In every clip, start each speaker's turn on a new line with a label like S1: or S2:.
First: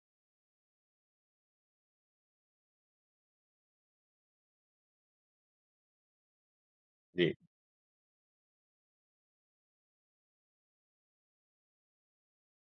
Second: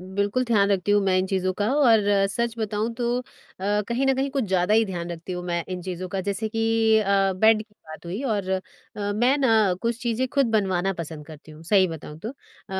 S1: बिल्कुल ध्यान रखती हूँ मैं इन चीज़ों का और सच बताऊँ तो अ, कहीं न कहीं कुछ ज़्यादा ही ध्यान रखती हूँ मैं इन चीज़ों का। जैसे कि अ,
S2: जी।
S1: बेड की बात हुई और अ, मैं ना कुछ चीज़ें खुद बनवाना पसँद करती हूँ सही बताऊँ तो। अ,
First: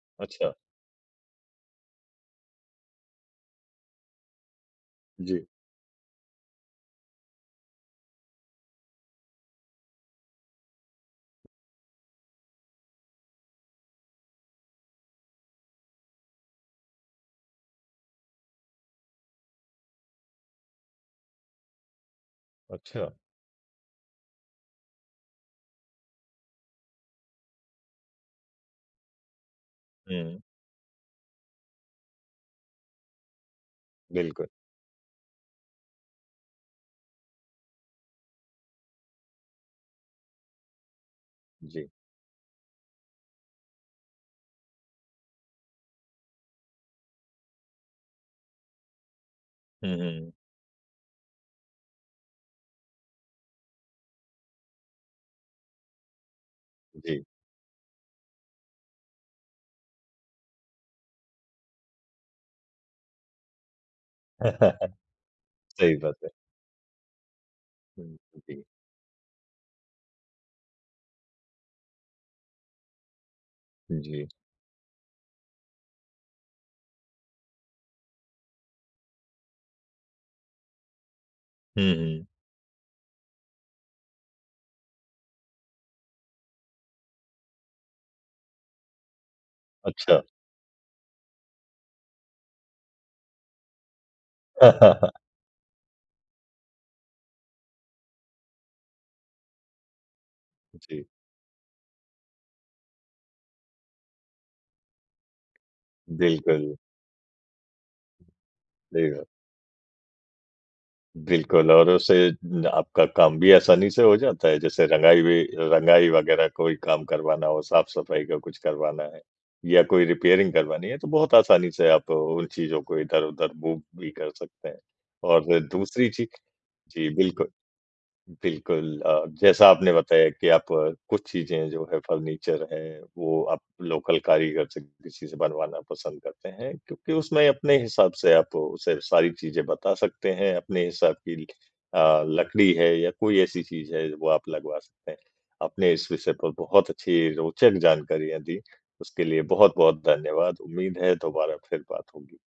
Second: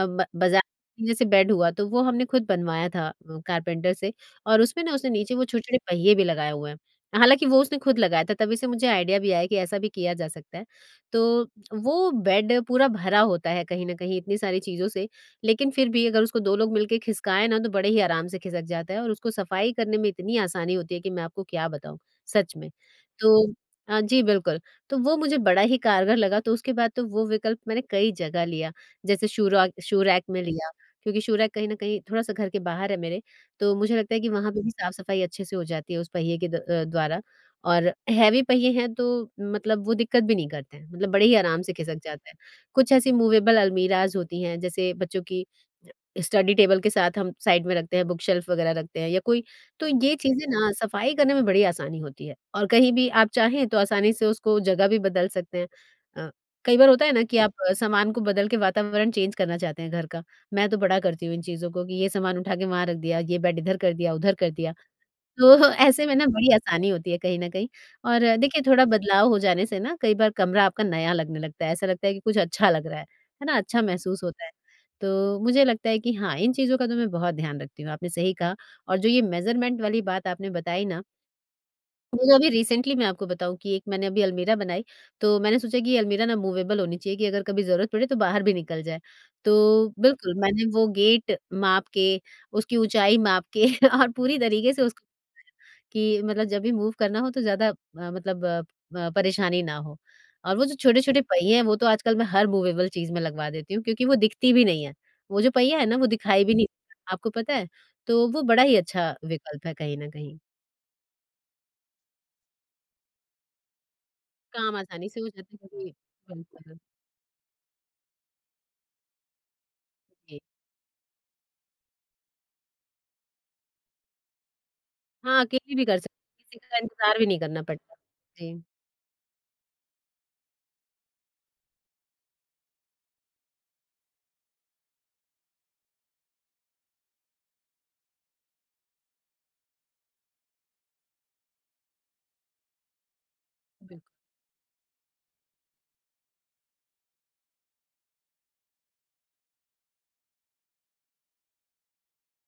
S1: ब
S2: अच्छा।
S1: बाज़ा ये सब बेड हुआ तो वो हमने खुद बनवाया था अ, कारपेंटर से और उसमें ना उसने नीचे
S2: जी।
S1: वो छोटे-छोटे पहिये भी लगाए हुए हैं। हालाँकि वो उसने खुद लगाया था, तभी से मुझे आइडिया भी आया कि ऐसा भी किया जा सकता है। तो वो बेड पूरा भरा होता है कहीं न कहीं इतनी सारी चीज़ों से लेकिन फिर भी अगर उसको 2 लोग मिलकर खिसकाएँ ना तो बड़े ही आराम से खिसक जाता है और उसको सफ़ाई करने में इतनी आसानी होती है कि मैं आपको क्या बताऊँ, सच में।
S2: अच्छा।
S1: तो अ, जी बिल्कुल। तो वो मुझे बड़ा ही कारगर लगा तो उसके बाद तो वो विकल्प मैंने कई जगह लिया। जैसे शू रक शू रैक
S2: हुँ।
S1: में लिया क्योंकि शू रैक कहीं न कहीं थोड़ा-सा घर के बाहर है मेरे तो मुझे लगता है कि
S2: बिल्कुल।
S1: वहाँ पे भी साफ-सफ़ाई अच्छे से हो जाती है उस पहिए के द अ, द्वारा। और हैवी पहिए हैं तो मतलब वो दिक्कत भी नहीं करते हैं, मतलब बड़े ही आराम से
S2: जी।
S1: खिसक जाते हैं। कुछ ऐसी मूवेबल अलमीराज़ होती हैं जैसे बच्चों की ज स्टडी टेबल के साथ हम साइड में रखते हैं बुक शेल्फ़ वगैरह रखते हैं या कोई तो
S2: हुँ,
S1: ये
S2: हुँ।
S1: चीज़ें ना सफ़ाई करने में बड़ी आसानी होती है। और कहीं भी आप चाहें तो आसानी से उसको जगह भी बदल सकते हैं। अ, कई बार होता है ना
S2: जी।
S1: कि आप सामान को बदल के अ, वातावरण चेंज करना चाहते हैं घर का। मैं तो बड़ा करती हूँ इन चीज़ों को कि ये सामान उठा के वहाँ रख दिया, ये बेड इधर कर दिया, उधर कर दिया। तो
S2: सही
S1: ऐसे में
S2: बात
S1: ना
S2: है।
S1: बड़ी आसानी होती है कहीं न कहीं।
S2: हुँ,
S1: और अ, देखिए
S2: जी।
S1: थोड़ा बदलाव हो जाने से ना कई बार कमरा आपका नया लगने लगता है, ऐसा लगता है कि कुछ अच्छा लग रहा है। है ना, अच्छा महसूस
S2: जी।
S1: होता है। तो मुझे लगता है कि हाँ, इन चीज़ों का तो मैं बहुत ध्यान रखती हूँ आपने सही कहा। और जो ये मेज़रमेंट वाली बात आपने बताई ना
S2: हुँ, हुँ।
S1: वो अभी रिसेंटली मैं आपको बताऊँ कि एक मैंने अभी अलमीरा बनाई तो मैंने सोचा कि ये अलमीरा ना मूवेबल होनी चाहिए कि अगर कभी ज़रूरत पड़े तो बाहर भी निकल जाए। तो
S2: अच्छा।
S1: बिल्कुल मैंने वो गेट माप के उसकी ऊँचाई माप के और पूरी तरीके से उसको [unintelligible] कि मतलब जब भी मूव करना हो तो ज़्यादा अ, मतलब अ अ, परेशानी ना हो। और वो जो
S2: जी।
S1: छोटे-छोटे पहिए हैं वो तो आजकल मैं हर मूवेबल चीज़ में लगवा देती हूँ क्योंकि वो दिखती भी नहीं है। वो जो पहिया है ना वो दिखाई भी नहीं
S2: बिल्कुल।
S1: आपको पता है। तो वो बड़ा ही अच्छा
S2: देगा।
S1: विकल्प है कहीं न कहीं।
S2: बिल्कुल और उससे द आपका काम भी आसानी से हो जाता है।
S1: काम
S2: जैसे
S1: आसानी से
S2: रँगाई
S1: हो
S2: भी अ,
S1: जाता है कभी,।
S2: रँगाई वगैरह
S1: [unintelligible]
S2: कोई काम करवाना हो, साफ़-सफ़ाई का कुछ करवाना है या कोई
S1: के।
S2: रिपेयरिंग करवानी है तो बहुत आसानी से आप उन चीज़ों को इधर-उधर मूव भी कर सकते हैं।
S1: हाँ,
S2: और
S1: अकेली भी कर
S2: दूसरी
S1: सकते
S2: चीज़
S1: हैं। किसी का
S2: जी,
S1: इंतजार भी नहीं
S2: बिल्कुल।
S1: करना पड़ता। जी।
S2: बिल्कुल अ, जैसा आपने बताया कि आप कुछ चीज़ें जो है फर्नीचर हैं वो आप लोकल कारीगर से किसी से बनवाना पसँद करते हैं क्योंकि उसमें अपने हिसाब से आप उसे सारी चीज़ें बता सकते हैं अपने हिसाब की अ, लकड़ी है या कोई ऐसी चीज़
S1: बिल्क
S2: है वो आप लगवा सकते हैं। आपने इस विषय पर बहुत अच्छी रोचक जानकारियाँ दीं। उसके लिए बहुत-बहुत धन्यवाद। उम्मीद है दोबारा फिर बात होगी।